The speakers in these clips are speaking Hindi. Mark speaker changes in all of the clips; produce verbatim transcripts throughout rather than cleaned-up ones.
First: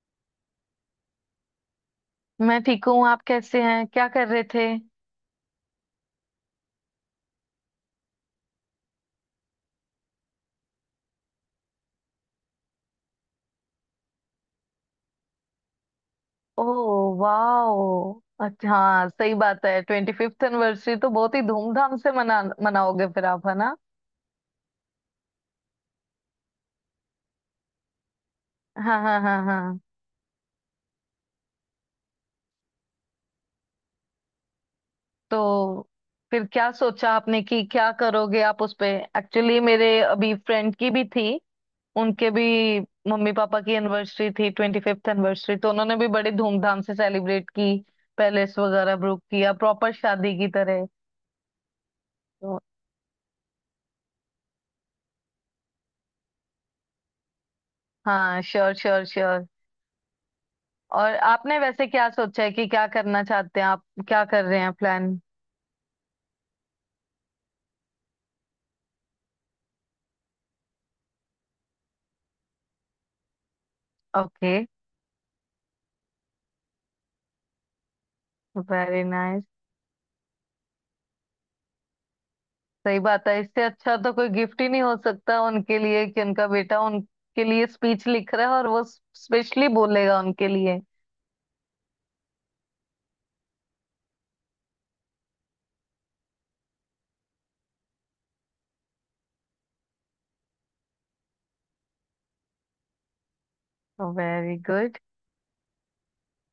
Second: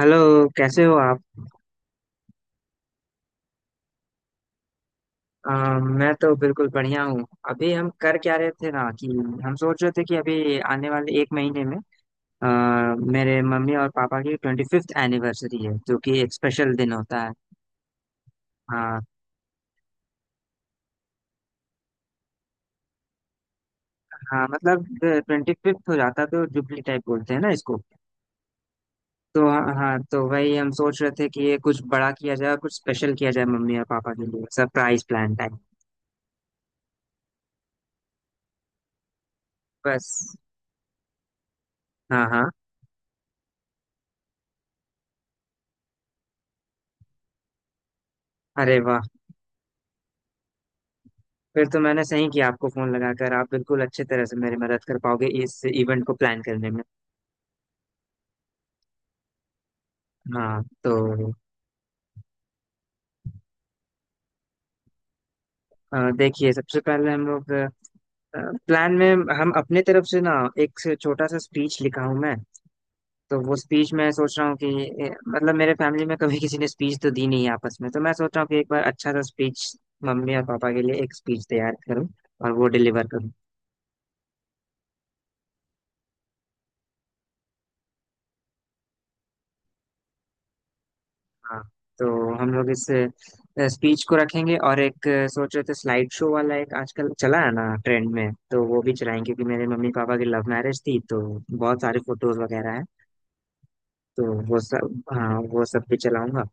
Speaker 1: हेलो। कैसे हो आप?
Speaker 2: मैं ठीक हूँ। आप कैसे हैं? क्या कर रहे थे?
Speaker 1: अ, मैं तो बिल्कुल बढ़िया हूँ। अभी हम कर क्या रहे थे ना कि हम सोच रहे थे कि अभी आने वाले एक महीने में अ, मेरे मम्मी और पापा की ट्वेंटी फिफ्थ एनिवर्सरी है, जो कि एक स्पेशल दिन
Speaker 2: ओह
Speaker 1: होता है।
Speaker 2: वाह, अच्छा,
Speaker 1: हाँ।
Speaker 2: हाँ सही बात है। ट्वेंटी फिफ्थ एनिवर्सरी तो बहुत ही धूमधाम से मना मनाओगे फिर आप, है ना?
Speaker 1: हाँ मतलब ट्वेंटी फिफ्थ हो जाता है तो जुबली टाइप बोलते हैं ना इसको।
Speaker 2: हाँ हाँ हाँ
Speaker 1: तो हाँ,
Speaker 2: हाँ।
Speaker 1: हाँ, तो वही हम सोच रहे थे कि ये कुछ बड़ा किया जाए, कुछ स्पेशल किया जाए मम्मी और पापा के लिए, सरप्राइज प्लान टाइप।
Speaker 2: तो फिर क्या सोचा आपने कि क्या करोगे आप उस पे? एक्चुअली मेरे
Speaker 1: बस।
Speaker 2: अभी फ्रेंड की भी थी।
Speaker 1: हाँ,
Speaker 2: उनके
Speaker 1: हाँ।
Speaker 2: भी मम्मी पापा की एनिवर्सरी थी, ट्वेंटी फिफ्थ एनिवर्सरी, तो उन्होंने भी बड़े धूमधाम से सेलिब्रेट की। पैलेस
Speaker 1: अरे
Speaker 2: वगैरह
Speaker 1: वाह!
Speaker 2: बुक किया, प्रॉपर शादी की तरह।
Speaker 1: फिर तो मैंने सही किया
Speaker 2: तो
Speaker 1: आपको फोन लगाकर, आप बिल्कुल अच्छे तरह से मेरी मदद कर पाओगे इस इवेंट को प्लान करने में।
Speaker 2: हाँ, श्योर श्योर श्योर।
Speaker 1: हाँ
Speaker 2: और
Speaker 1: तो
Speaker 2: आपने वैसे क्या सोचा है कि क्या करना चाहते हैं आप? क्या कर रहे हैं प्लान?
Speaker 1: अ, देखिए सबसे पहले हम लोग प्लान में हम अपने तरफ से ना एक से छोटा सा स्पीच लिखा हूँ मैं। तो वो स्पीच मैं सोच रहा
Speaker 2: ओके।
Speaker 1: हूँ कि ए, मतलब मेरे फैमिली में कभी किसी ने स्पीच तो दी नहीं है आपस में, तो मैं सोच रहा हूँ कि एक बार
Speaker 2: वेरी
Speaker 1: अच्छा सा
Speaker 2: नाइस।
Speaker 1: स्पीच मम्मी और पापा के लिए एक स्पीच तैयार करूँ और वो
Speaker 2: सही
Speaker 1: डिलीवर
Speaker 2: बात
Speaker 1: करूँ।
Speaker 2: है, इससे अच्छा तो कोई गिफ्ट ही नहीं हो सकता उनके लिए कि उनका बेटा उनके लिए स्पीच लिख रहा है और वो स्पेशली बोलेगा उनके लिए।
Speaker 1: हाँ तो हम लोग इस स्पीच को रखेंगे और एक अ, सोच रहे थे स्लाइड शो वाला एक आजकल चला है ना ट्रेंड में, तो वो भी चलाएंगे, क्योंकि मेरे मम्मी पापा की लव मैरिज थी तो बहुत सारे फोटोज वगैरह हैं। तो
Speaker 2: वेरी
Speaker 1: वो
Speaker 2: गुड।
Speaker 1: सब, हाँ, वो सब भी चलाऊंगा।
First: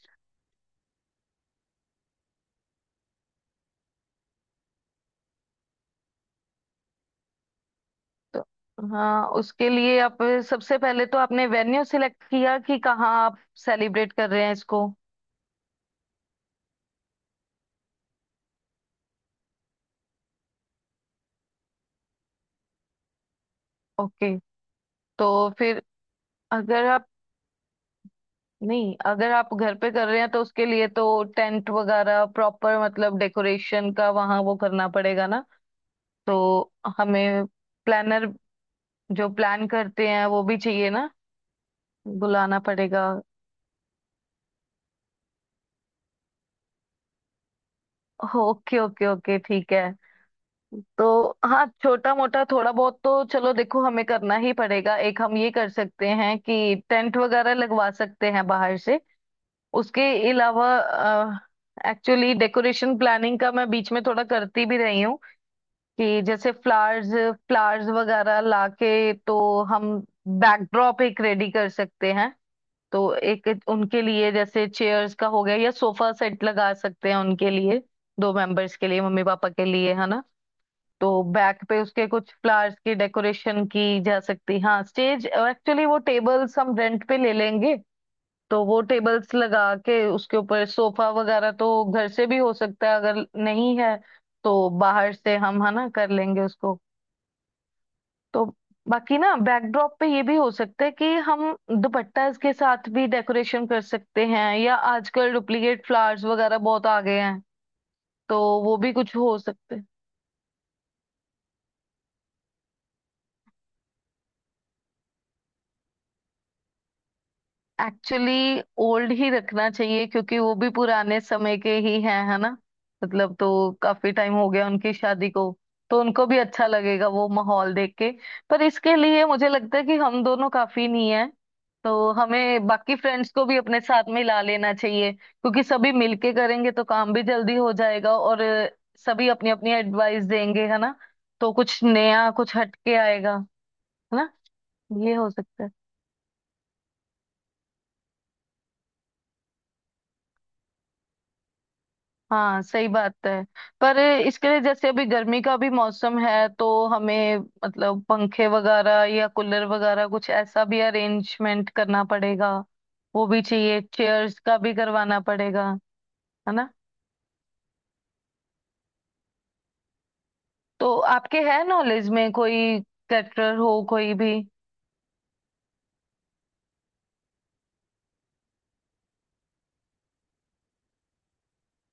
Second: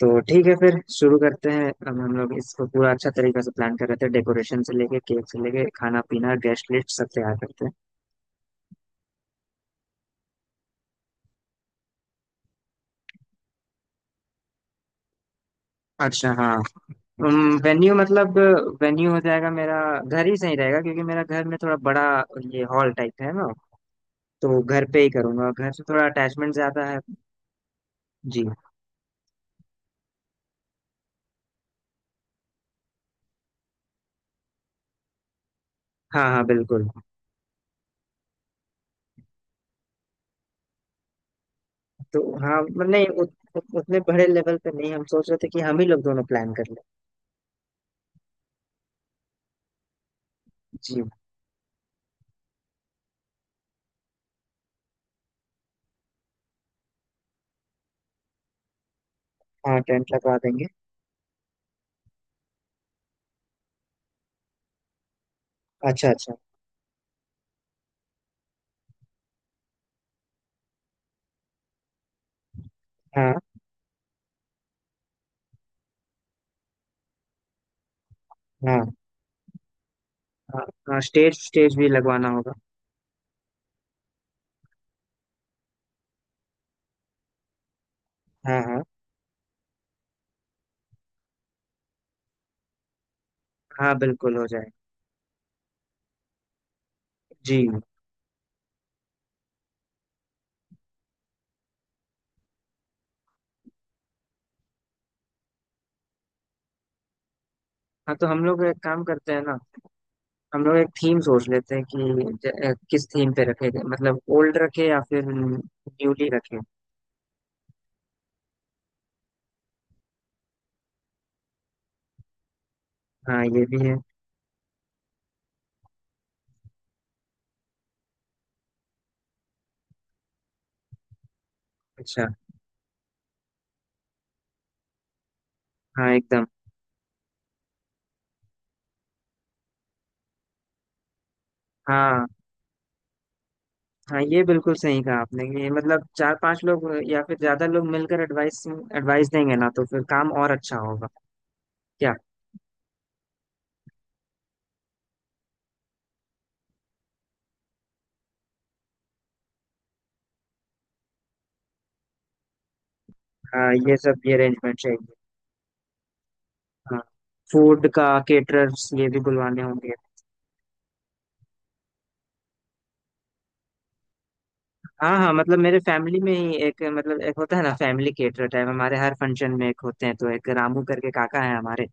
Speaker 1: तो ठीक है फिर शुरू करते हैं, अब हम लोग इसको पूरा अच्छा तरीके से प्लान कर रहे थे, डेकोरेशन से लेके केक से लेके खाना पीना गेस्ट लिस्ट सब तैयार करते हैं।
Speaker 2: तो हाँ, उसके लिए आप सबसे पहले तो आपने वेन्यू सिलेक्ट किया कि कहाँ आप सेलिब्रेट कर रहे हैं इसको?
Speaker 1: अच्छा हाँ। वेन्यू मतलब वेन्यू हो जाएगा, मेरा घर ही सही रहेगा, क्योंकि मेरा घर में थोड़ा बड़ा ये हॉल टाइप है ना।
Speaker 2: ओके।
Speaker 1: तो घर पे ही
Speaker 2: तो
Speaker 1: करूंगा, घर
Speaker 2: फिर,
Speaker 1: से थोड़ा अटैचमेंट ज्यादा
Speaker 2: अगर
Speaker 1: है।
Speaker 2: आप,
Speaker 1: जी।
Speaker 2: नहीं अगर आप घर पे कर रहे हैं तो उसके लिए तो टेंट वगैरह प्रॉपर, मतलब डेकोरेशन का वहाँ वो करना पड़ेगा ना।
Speaker 1: हाँ हाँ
Speaker 2: तो
Speaker 1: बिल्कुल।
Speaker 2: हमें प्लानर, जो प्लान करते हैं वो भी चाहिए ना,
Speaker 1: तो
Speaker 2: बुलाना
Speaker 1: हाँ मतलब
Speaker 2: पड़ेगा।
Speaker 1: नहीं उत, उत, उतने बड़े लेवल पे नहीं, हम सोच रहे थे कि हम ही लोग दोनों प्लान कर लें।
Speaker 2: ओके ओके ओके, ठीक है।
Speaker 1: जी।
Speaker 2: तो हाँ, छोटा मोटा थोड़ा बहुत तो चलो देखो, हमें करना ही पड़ेगा। एक हम ये कर सकते हैं कि टेंट वगैरह लगवा सकते हैं बाहर से।
Speaker 1: हाँ
Speaker 2: उसके
Speaker 1: टेंट लगवा देंगे।
Speaker 2: अलावा, एक्चुअली डेकोरेशन प्लानिंग का मैं बीच में थोड़ा करती भी रही हूँ,
Speaker 1: अच्छा
Speaker 2: कि
Speaker 1: अच्छा।
Speaker 2: जैसे फ्लावर्स, फ्लावर्स वगैरह लाके तो हम बैकड्रॉप एक रेडी कर सकते हैं। तो
Speaker 1: हाँ।
Speaker 2: एक उनके लिए जैसे चेयर्स का हो गया या सोफा सेट लगा सकते हैं उनके लिए, दो मेंबर्स
Speaker 1: हाँ।
Speaker 2: के लिए, मम्मी पापा के लिए, है ना।
Speaker 1: हाँ। हाँ
Speaker 2: तो
Speaker 1: स्टेज
Speaker 2: बैक
Speaker 1: स्टेज
Speaker 2: पे
Speaker 1: भी
Speaker 2: उसके
Speaker 1: लगवाना
Speaker 2: कुछ
Speaker 1: होगा।
Speaker 2: फ्लावर्स की डेकोरेशन की जा सकती। हाँ, स्टेज एक्चुअली वो टेबल्स हम रेंट पे ले लेंगे।
Speaker 1: हाँ
Speaker 2: तो वो
Speaker 1: हाँ।
Speaker 2: टेबल्स लगा के उसके ऊपर सोफा वगैरह तो घर से भी हो सकता है, अगर नहीं
Speaker 1: हाँ
Speaker 2: है
Speaker 1: बिल्कुल हो
Speaker 2: तो
Speaker 1: जाएगा।
Speaker 2: बाहर से हम, है ना, कर लेंगे उसको।
Speaker 1: जी।
Speaker 2: तो बाकी ना, बैकड्रॉप पे ये भी हो सकता है कि हम दुपट्टा इसके साथ भी डेकोरेशन कर सकते हैं, या आजकल डुप्लीकेट फ्लावर्स वगैरह बहुत आ गए हैं
Speaker 1: हाँ तो
Speaker 2: तो
Speaker 1: हम लोग एक
Speaker 2: वो भी
Speaker 1: काम
Speaker 2: कुछ
Speaker 1: करते
Speaker 2: हो
Speaker 1: हैं ना,
Speaker 2: सकते।
Speaker 1: हम लोग एक थीम सोच लेते हैं कि ज- अ, किस थीम पे रखे जाए, मतलब ओल्ड रखे या फिर न्यूली रखे।
Speaker 2: एक्चुअली ओल्ड ही रखना चाहिए क्योंकि वो भी पुराने समय के ही हैं, है ना। मतलब
Speaker 1: हाँ
Speaker 2: तो
Speaker 1: ये भी है।
Speaker 2: काफी टाइम हो गया उनकी शादी को, तो उनको भी अच्छा लगेगा वो माहौल देख के। पर इसके लिए मुझे लगता है कि हम दोनों काफी नहीं है, तो
Speaker 1: अच्छा।
Speaker 2: हमें बाकी फ्रेंड्स को भी अपने साथ में ला लेना चाहिए, क्योंकि सभी
Speaker 1: हाँ
Speaker 2: मिलके
Speaker 1: एकदम।
Speaker 2: करेंगे तो काम भी जल्दी हो जाएगा और अ, सभी अपनी अपनी एडवाइस देंगे, है ना। तो कुछ
Speaker 1: हाँ
Speaker 2: नया, कुछ हटके आएगा। है
Speaker 1: हाँ,
Speaker 2: ना,
Speaker 1: ये बिल्कुल सही कहा
Speaker 2: ये हो
Speaker 1: आपने कि
Speaker 2: सकता
Speaker 1: ये
Speaker 2: है।
Speaker 1: मतलब चार पांच लोग या फिर ज्यादा लोग मिलकर एडवाइस, एडवाइस देंगे ना तो फिर काम और अच्छा होगा। क्या?
Speaker 2: हाँ सही बात है। पर इसके लिए जैसे अभी गर्मी का भी मौसम है, तो हमें मतलब पंखे वगैरह या कूलर वगैरह कुछ ऐसा भी अरेंजमेंट करना पड़ेगा। वो भी
Speaker 1: हाँ
Speaker 2: चाहिए,
Speaker 1: ये सब, ये
Speaker 2: चेयर्स का भी
Speaker 1: अरेंजमेंट चाहिए।
Speaker 2: करवाना पड़ेगा, है ना।
Speaker 1: हाँ। फूड का केटरर्स, ये भी बुलवाने होंगे।
Speaker 2: तो आपके है नॉलेज में कोई कैटरर हो, कोई भी?
Speaker 1: हाँ हाँ मतलब मेरे फैमिली में ही एक, मतलब एक होता है ना फैमिली केटरर टाइप, हमारे हर फंक्शन में एक होते हैं, तो एक रामू करके काका है हमारे।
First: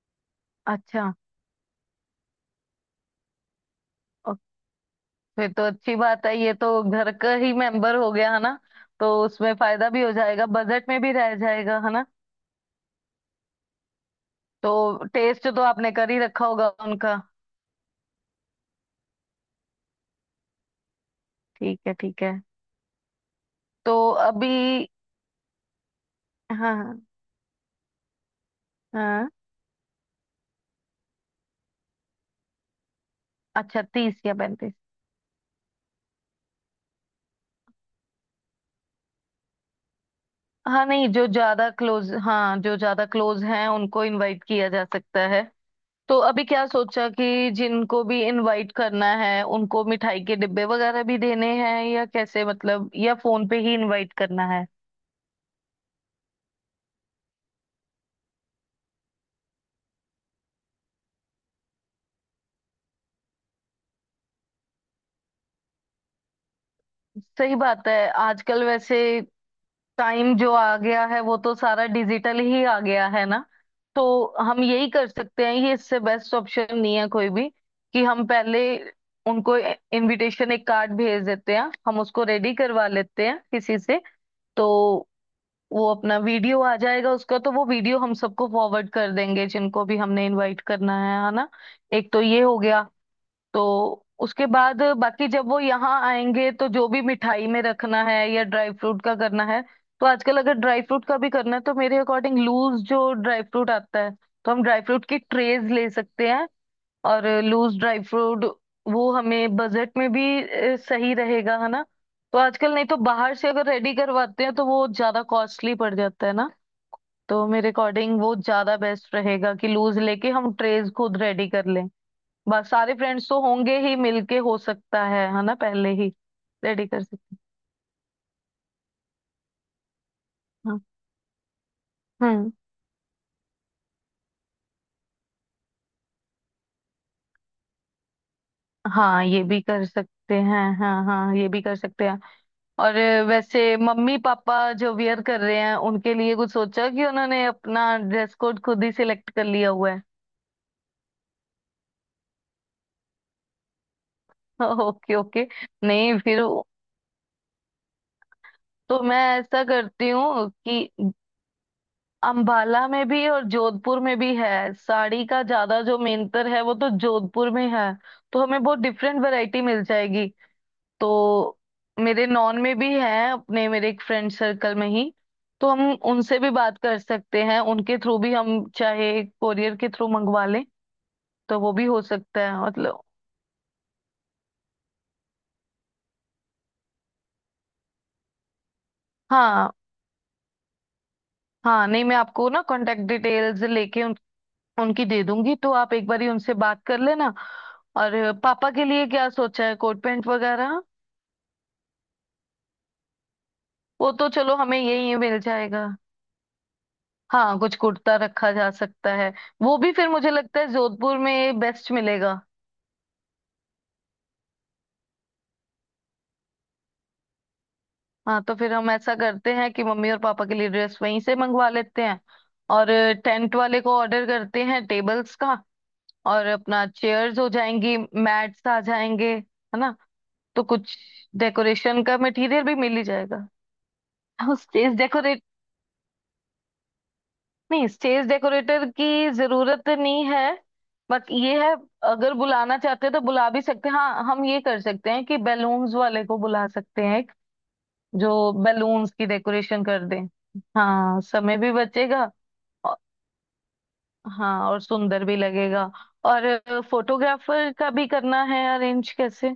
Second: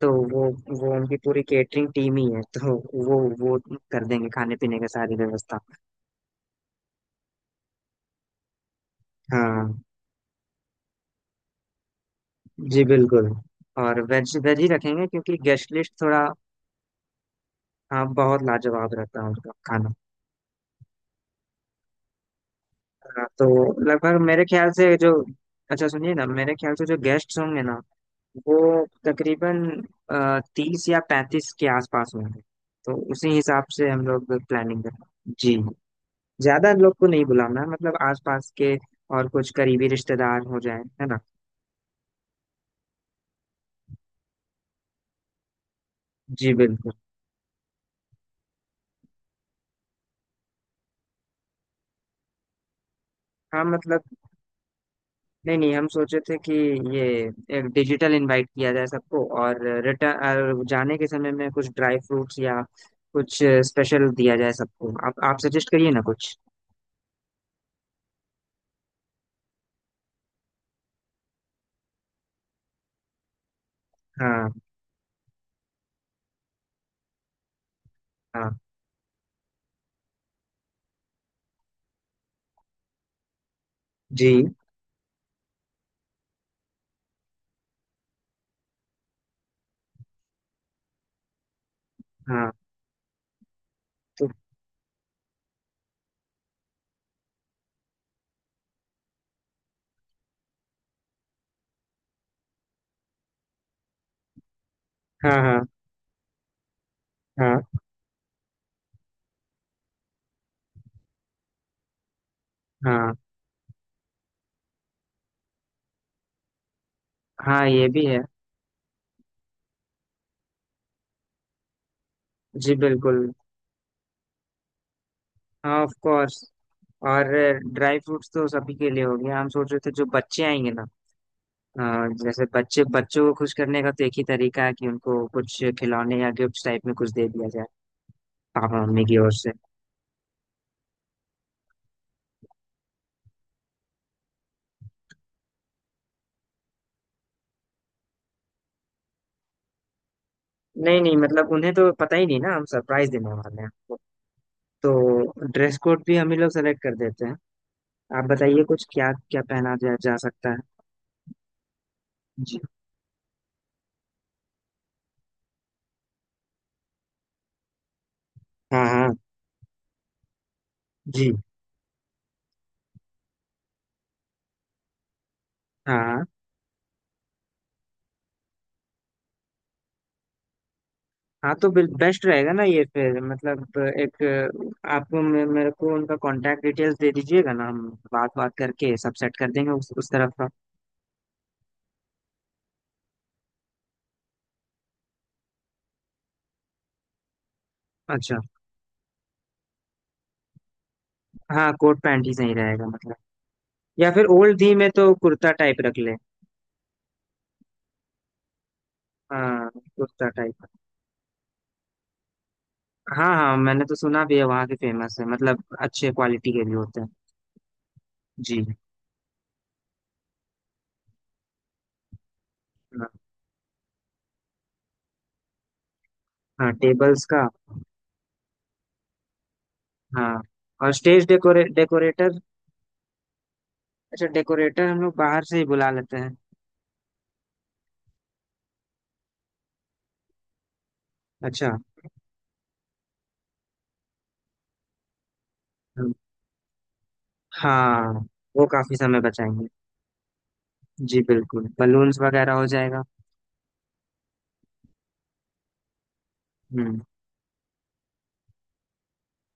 Speaker 1: तो वो वो
Speaker 2: अच्छा।
Speaker 1: उनकी पूरी केटरिंग टीम ही है, तो वो वो कर देंगे
Speaker 2: ओ,
Speaker 1: खाने पीने का सारी
Speaker 2: फिर
Speaker 1: व्यवस्था।
Speaker 2: तो अच्छी बात है, ये तो घर का ही मेंबर हो गया, है ना। तो उसमें
Speaker 1: हाँ।
Speaker 2: फायदा भी हो जाएगा, बजट में भी रह जाएगा, है ना।
Speaker 1: जी बिल्कुल। और वेज वेज ही
Speaker 2: तो
Speaker 1: रखेंगे, क्योंकि
Speaker 2: टेस्ट तो
Speaker 1: गेस्ट
Speaker 2: आपने
Speaker 1: लिस्ट
Speaker 2: कर ही
Speaker 1: थोड़ा।
Speaker 2: रखा होगा उनका।
Speaker 1: हाँ बहुत लाजवाब रहता है उनका खाना।
Speaker 2: ठीक है, ठीक है।
Speaker 1: हाँ, तो
Speaker 2: तो
Speaker 1: लगभग मेरे
Speaker 2: अभी,
Speaker 1: ख्याल से जो, अच्छा सुनिए ना, मेरे
Speaker 2: हाँ
Speaker 1: ख्याल से जो
Speaker 2: हाँ,
Speaker 1: गेस्ट होंगे ना वो
Speaker 2: हाँ,
Speaker 1: तकरीबन तीस या पैंतीस के आसपास होंगे। तो उसी हिसाब
Speaker 2: अच्छा
Speaker 1: से हम
Speaker 2: तीस
Speaker 1: लोग
Speaker 2: या पैंतीस।
Speaker 1: प्लानिंग करें जी। ज्यादा लोग को नहीं बुलाना है, मतलब आसपास के और कुछ करीबी रिश्तेदार हो जाए,
Speaker 2: हाँ
Speaker 1: है
Speaker 2: नहीं,
Speaker 1: ना।
Speaker 2: जो ज्यादा क्लोज, हाँ जो ज्यादा क्लोज हैं उनको इनवाइट किया जा सकता है। तो अभी
Speaker 1: जी
Speaker 2: क्या
Speaker 1: बिल्कुल।
Speaker 2: सोचा कि जिनको भी इनवाइट करना है उनको मिठाई के डिब्बे वगैरह भी देने हैं, या कैसे मतलब, या फोन पे
Speaker 1: हाँ
Speaker 2: ही
Speaker 1: मतलब
Speaker 2: इनवाइट करना है?
Speaker 1: नहीं नहीं, हम सोचे थे कि ये एक डिजिटल इनवाइट किया जाए सबको, और रिटर्न जाने के समय में कुछ ड्राई फ्रूट्स या कुछ स्पेशल दिया जाए सबको। आप आप सजेस्ट करिए ना कुछ।
Speaker 2: सही बात है। आजकल वैसे टाइम जो आ गया है वो तो सारा डिजिटल ही आ गया है ना। तो
Speaker 1: हाँ।
Speaker 2: हम यही कर सकते हैं, ये इससे बेस्ट ऑप्शन नहीं है कोई भी। कि हम
Speaker 1: हाँ।
Speaker 2: पहले उनको इनविटेशन एक कार्ड भेज देते हैं, हम उसको रेडी करवा लेते हैं किसी से।
Speaker 1: जी।
Speaker 2: तो वो अपना वीडियो आ जाएगा उसका, तो वो वीडियो हम सबको फॉरवर्ड कर देंगे जिनको भी हमने इनवाइट करना है है ना। एक तो ये
Speaker 1: हाँ
Speaker 2: हो गया। तो
Speaker 1: तो।
Speaker 2: उसके बाद बाकी जब वो यहाँ आएंगे, तो जो भी मिठाई में रखना है या ड्राई फ्रूट का करना है। तो आजकल अगर ड्राई फ्रूट का भी करना है, तो मेरे अकॉर्डिंग लूज जो ड्राई फ्रूट आता है, तो हम ड्राई फ्रूट की
Speaker 1: हाँ। हाँ।
Speaker 2: ट्रेज ले सकते हैं और
Speaker 1: हाँ।
Speaker 2: लूज ड्राई फ्रूट, वो हमें बजट में भी अ, सही रहेगा, है ना। तो आजकल नहीं तो
Speaker 1: हाँ।
Speaker 2: बाहर से अगर रेडी करवाते हैं तो वो ज्यादा कॉस्टली पड़ जाता है ना। तो
Speaker 1: हाँ
Speaker 2: मेरे
Speaker 1: ये भी है।
Speaker 2: अकॉर्डिंग वो ज्यादा बेस्ट रहेगा कि लूज लेके हम ट्रेज खुद रेडी कर लें। बस
Speaker 1: जी
Speaker 2: सारे
Speaker 1: बिल्कुल।
Speaker 2: फ्रेंड्स तो होंगे ही मिलके, हो सकता है है ना,
Speaker 1: हाँ
Speaker 2: पहले
Speaker 1: ऑफ
Speaker 2: ही
Speaker 1: कोर्स।
Speaker 2: रेडी कर
Speaker 1: और
Speaker 2: सकते
Speaker 1: ड्राई फ्रूट्स तो सभी के लिए हो गया, हम सोच रहे थे जो बच्चे आएंगे
Speaker 2: हैं। हाँ
Speaker 1: ना, हाँ, जैसे
Speaker 2: हम्म,
Speaker 1: बच्चे, बच्चों को खुश करने का तो एक ही तरीका है कि उनको कुछ खिलौने या गिफ्ट टाइप में कुछ दे दिया जाए पापा मम्मी की
Speaker 2: हाँ
Speaker 1: ओर
Speaker 2: ये
Speaker 1: से।
Speaker 2: भी कर सकते हैं, हाँ हाँ ये भी कर सकते हैं। और वैसे मम्मी पापा जो वियर कर रहे हैं, उनके लिए कुछ सोचा, कि उन्होंने अपना ड्रेस कोड खुद ही सिलेक्ट कर लिया हुआ है?
Speaker 1: नहीं नहीं मतलब उन्हें तो पता ही नहीं ना, हम सरप्राइज देने वाले हैं आपको।
Speaker 2: Okay okay.
Speaker 1: तो ड्रेस कोड भी
Speaker 2: नहीं
Speaker 1: हम ही
Speaker 2: फिर
Speaker 1: लोग सेलेक्ट कर देते हैं। आप बताइए कुछ
Speaker 2: तो
Speaker 1: क्या
Speaker 2: मैं
Speaker 1: क्या
Speaker 2: ऐसा
Speaker 1: पहना जा,
Speaker 2: करती
Speaker 1: जा
Speaker 2: हूँ
Speaker 1: सकता है।
Speaker 2: कि,
Speaker 1: जी।
Speaker 2: अंबाला में भी और जोधपुर में भी है साड़ी का, ज्यादा जो मेंटर है वो तो जोधपुर में है, तो हमें बहुत
Speaker 1: हाँ। हाँ।
Speaker 2: डिफरेंट वैरायटी मिल जाएगी।
Speaker 1: जी।
Speaker 2: तो मेरे नॉन में भी है, अपने मेरे एक फ्रेंड सर्कल में ही, तो हम
Speaker 1: हाँ। हाँ।
Speaker 2: उनसे भी बात कर सकते हैं, उनके थ्रू भी हम चाहे कोरियर के थ्रू मंगवा लें।
Speaker 1: हाँ
Speaker 2: तो
Speaker 1: तो
Speaker 2: वो भी हो
Speaker 1: बेस्ट
Speaker 2: सकता
Speaker 1: रहेगा
Speaker 2: है
Speaker 1: ना ये
Speaker 2: मतलब।
Speaker 1: फिर मतलब एक। आप मे- मेरे को उनका कांटेक्ट डिटेल्स दे दीजिएगा ना, हम बात बात करके सब सेट कर देंगे
Speaker 2: हाँ,
Speaker 1: उस उस तरफ का।
Speaker 2: हाँ नहीं मैं आपको ना कांटेक्ट डिटेल्स लेके उन, उनकी दे दूंगी, तो आप एक बारी उनसे बात कर लेना। और
Speaker 1: अच्छा।
Speaker 2: पापा के लिए क्या सोचा है, कोट पैंट वगैरह?
Speaker 1: हाँ कोट पैंट ही सही रहेगा मतलब, या
Speaker 2: वो
Speaker 1: फिर
Speaker 2: तो चलो
Speaker 1: ओल्ड दी
Speaker 2: हमें
Speaker 1: में तो
Speaker 2: यही मिल
Speaker 1: कुर्ता टाइप
Speaker 2: जाएगा।
Speaker 1: रख ले।
Speaker 2: हाँ, कुछ कुर्ता रखा जा सकता है।
Speaker 1: हाँ
Speaker 2: वो भी फिर
Speaker 1: कुर्ता
Speaker 2: मुझे लगता
Speaker 1: टाइप।
Speaker 2: है जोधपुर में बेस्ट मिलेगा।
Speaker 1: हाँ हाँ मैंने तो सुना भी है, वहाँ के फेमस है, मतलब अच्छे क्वालिटी के भी होते हैं।
Speaker 2: हाँ तो
Speaker 1: जी।
Speaker 2: फिर हम ऐसा करते हैं कि मम्मी और पापा के लिए ड्रेस वहीं से मंगवा लेते हैं। और
Speaker 1: हाँ।
Speaker 2: टेंट वाले को ऑर्डर करते हैं टेबल्स का, और
Speaker 1: हाँ
Speaker 2: अपना
Speaker 1: टेबल्स
Speaker 2: चेयर्स
Speaker 1: का।
Speaker 2: हो जाएंगी, मैट्स आ जाएंगे, है ना।
Speaker 1: हाँ
Speaker 2: तो
Speaker 1: और
Speaker 2: कुछ
Speaker 1: स्टेज डेकोरे
Speaker 2: डेकोरेशन का
Speaker 1: डेकोरेटर।
Speaker 2: मटेरियल भी मिल ही जाएगा।
Speaker 1: अच्छा,
Speaker 2: हाँ,
Speaker 1: डेकोरेटर
Speaker 2: स्टेज,
Speaker 1: हम लोग बाहर से ही बुला लेते हैं।
Speaker 2: नहीं स्टेज डेकोरेटर की जरूरत नहीं है, बट ये है,
Speaker 1: अच्छा।
Speaker 2: अगर बुलाना चाहते हैं तो बुला भी सकते हैं। हाँ हम ये कर सकते हैं कि बैलून्स
Speaker 1: हम्म,
Speaker 2: वाले को बुला सकते हैं एक,
Speaker 1: हाँ
Speaker 2: जो
Speaker 1: वो काफी
Speaker 2: बैलून्स
Speaker 1: समय
Speaker 2: की
Speaker 1: बचाएंगे।
Speaker 2: डेकोरेशन कर दें। हाँ
Speaker 1: जी
Speaker 2: समय
Speaker 1: बिल्कुल,
Speaker 2: भी
Speaker 1: बलून्स
Speaker 2: बचेगा।
Speaker 1: वगैरह हो
Speaker 2: औ-
Speaker 1: जाएगा।
Speaker 2: हाँ और सुंदर भी लगेगा। और
Speaker 1: हम्म
Speaker 2: फोटोग्राफर का भी करना है अरेंज, कैसे?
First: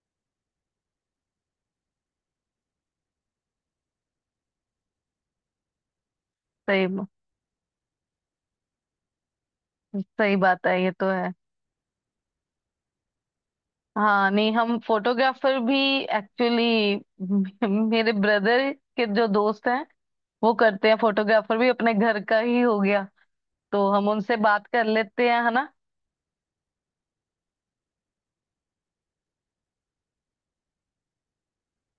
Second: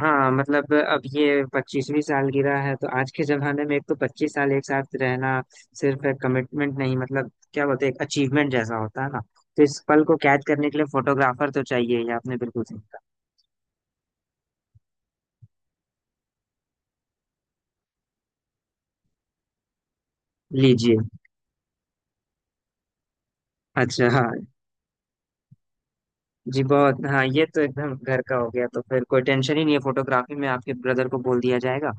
Speaker 1: हाँ मतलब अब ये पच्चीसवीं सालगिरह है, तो आज के जमाने में एक तो पच्चीस साल एक साथ रहना सिर्फ एक कमिटमेंट
Speaker 2: सही
Speaker 1: नहीं,
Speaker 2: ब-
Speaker 1: मतलब क्या बोलते हैं, एक अचीवमेंट जैसा होता है ना। तो इस पल को
Speaker 2: सही
Speaker 1: कैद
Speaker 2: बात
Speaker 1: करने के
Speaker 2: है,
Speaker 1: लिए
Speaker 2: ये तो है।
Speaker 1: फोटोग्राफर तो चाहिए ही, आपने बिल्कुल सही कहा।
Speaker 2: हाँ नहीं, हम फोटोग्राफर भी, एक्चुअली, मेरे ब्रदर के जो दोस्त हैं वो करते हैं,
Speaker 1: लीजिए।
Speaker 2: फोटोग्राफर भी अपने घर का ही हो गया। तो हम
Speaker 1: अच्छा हाँ।
Speaker 2: उनसे बात कर लेते हैं, है ना।
Speaker 1: जी बहुत। हाँ ये तो एकदम घर का हो गया, तो फिर कोई टेंशन ही नहीं है, फोटोग्राफी में आपके ब्रदर को बोल दिया जाएगा।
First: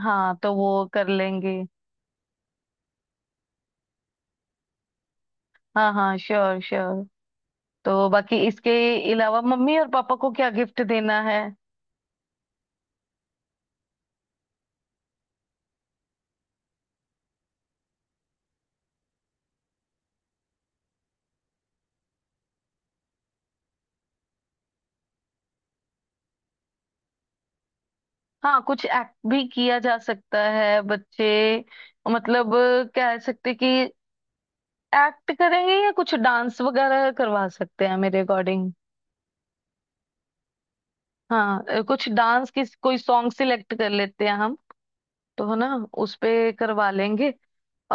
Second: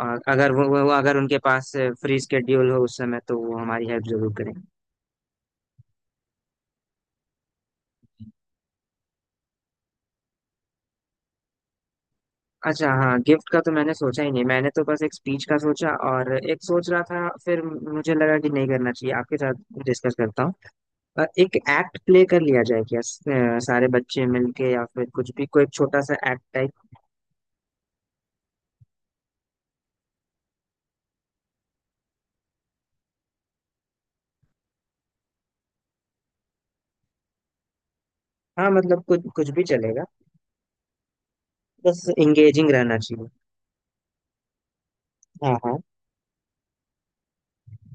Speaker 1: और
Speaker 2: हाँ
Speaker 1: अगर
Speaker 2: तो
Speaker 1: वो,
Speaker 2: वो
Speaker 1: वो वो-
Speaker 2: कर
Speaker 1: अगर उनके
Speaker 2: लेंगे।
Speaker 1: पास फ्री स्केड्यूल हो उस समय तो वो हमारी हेल्प जरूर करेंगे।
Speaker 2: हाँ हाँ श्योर श्योर। तो बाकी इसके अलावा मम्मी और पापा को क्या गिफ्ट देना है?
Speaker 1: अच्छा हाँ, गिफ्ट का तो मैंने सोचा ही नहीं, मैंने तो बस एक स्पीच का सोचा, और एक सोच रहा था फिर मुझे लगा कि नहीं, करना चाहिए आपके साथ डिस्कस करता हूँ। अ, एक एक्ट प्ले कर लिया जाए, क्या स- अ, सारे बच्चे मिलके या फिर कुछ भी कोई छोटा सा एक्ट टाइप।
Speaker 2: हाँ, कुछ एक्ट भी किया जा सकता है, बच्चे, मतलब, कह सकते कि एक्ट करेंगे, या कुछ डांस वगैरह करवा सकते हैं मेरे
Speaker 1: हाँ
Speaker 2: अकॉर्डिंग।
Speaker 1: मतलब कुछ कुछ भी चलेगा,
Speaker 2: हाँ, अ,
Speaker 1: बस
Speaker 2: कुछ डांस की
Speaker 1: इंगेजिंग रहना
Speaker 2: कोई
Speaker 1: चाहिए।
Speaker 2: सॉन्ग सिलेक्ट कर लेते हैं हम, तो
Speaker 1: हाँ
Speaker 2: है ना,
Speaker 1: हाँ।
Speaker 2: उस पे करवा लेंगे।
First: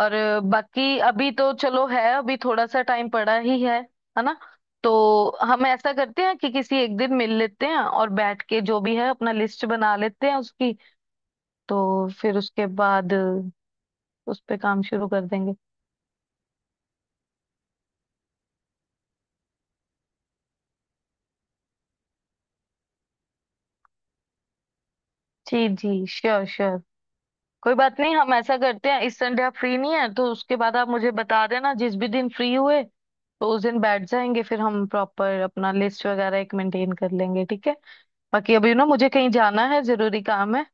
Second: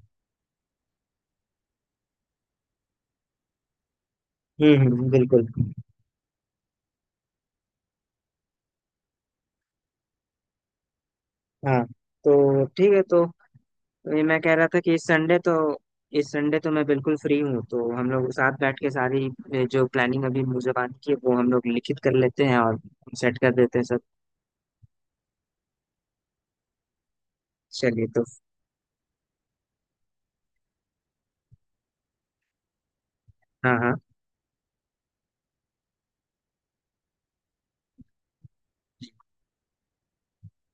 Speaker 2: और बाकी अभी तो चलो है, अभी थोड़ा सा टाइम पड़ा ही है है ना।
Speaker 1: हम्म हम्म
Speaker 2: तो
Speaker 1: बिल्कुल।
Speaker 2: हम ऐसा करते हैं कि किसी एक दिन मिल लेते हैं और बैठ के जो भी है अपना लिस्ट बना लेते हैं उसकी।
Speaker 1: हाँ
Speaker 2: तो फिर
Speaker 1: तो
Speaker 2: उसके
Speaker 1: ठीक है
Speaker 2: बाद
Speaker 1: तो तो ये मैं
Speaker 2: उस
Speaker 1: कह
Speaker 2: पे
Speaker 1: रहा था
Speaker 2: काम
Speaker 1: कि इस
Speaker 2: शुरू कर
Speaker 1: संडे तो
Speaker 2: देंगे।
Speaker 1: इस संडे तो मैं बिल्कुल फ्री हूँ, तो हम लोग साथ बैठ के सारी ए, जो प्लानिंग अभी मुझे बात की है वो हम लोग लिखित कर लेते हैं और सेट कर देते हैं सब।
Speaker 2: जी जी, श्योर श्योर। कोई बात
Speaker 1: चलिए
Speaker 2: नहीं,
Speaker 1: तो।
Speaker 2: हम ऐसा करते हैं, इस संडे आप फ्री नहीं है तो उसके बाद आप मुझे बता देना जिस भी दिन फ्री हुए, तो उस
Speaker 1: हाँ
Speaker 2: दिन
Speaker 1: हाँ।
Speaker 2: बैठ जाएंगे, फिर हम प्रॉपर अपना लिस्ट वगैरह एक मेंटेन कर लेंगे, ठीक है। बाकी अभी ना मुझे कहीं जाना है, जरूरी काम है,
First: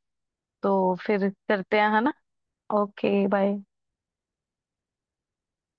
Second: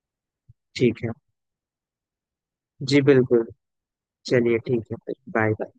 Speaker 2: तो
Speaker 1: ठीक है।
Speaker 2: फिर करते हैं, है ना।
Speaker 1: जी
Speaker 2: ओके
Speaker 1: बिल्कुल।
Speaker 2: बाय।
Speaker 1: चलिए ठीक है, फिर बाय बाय।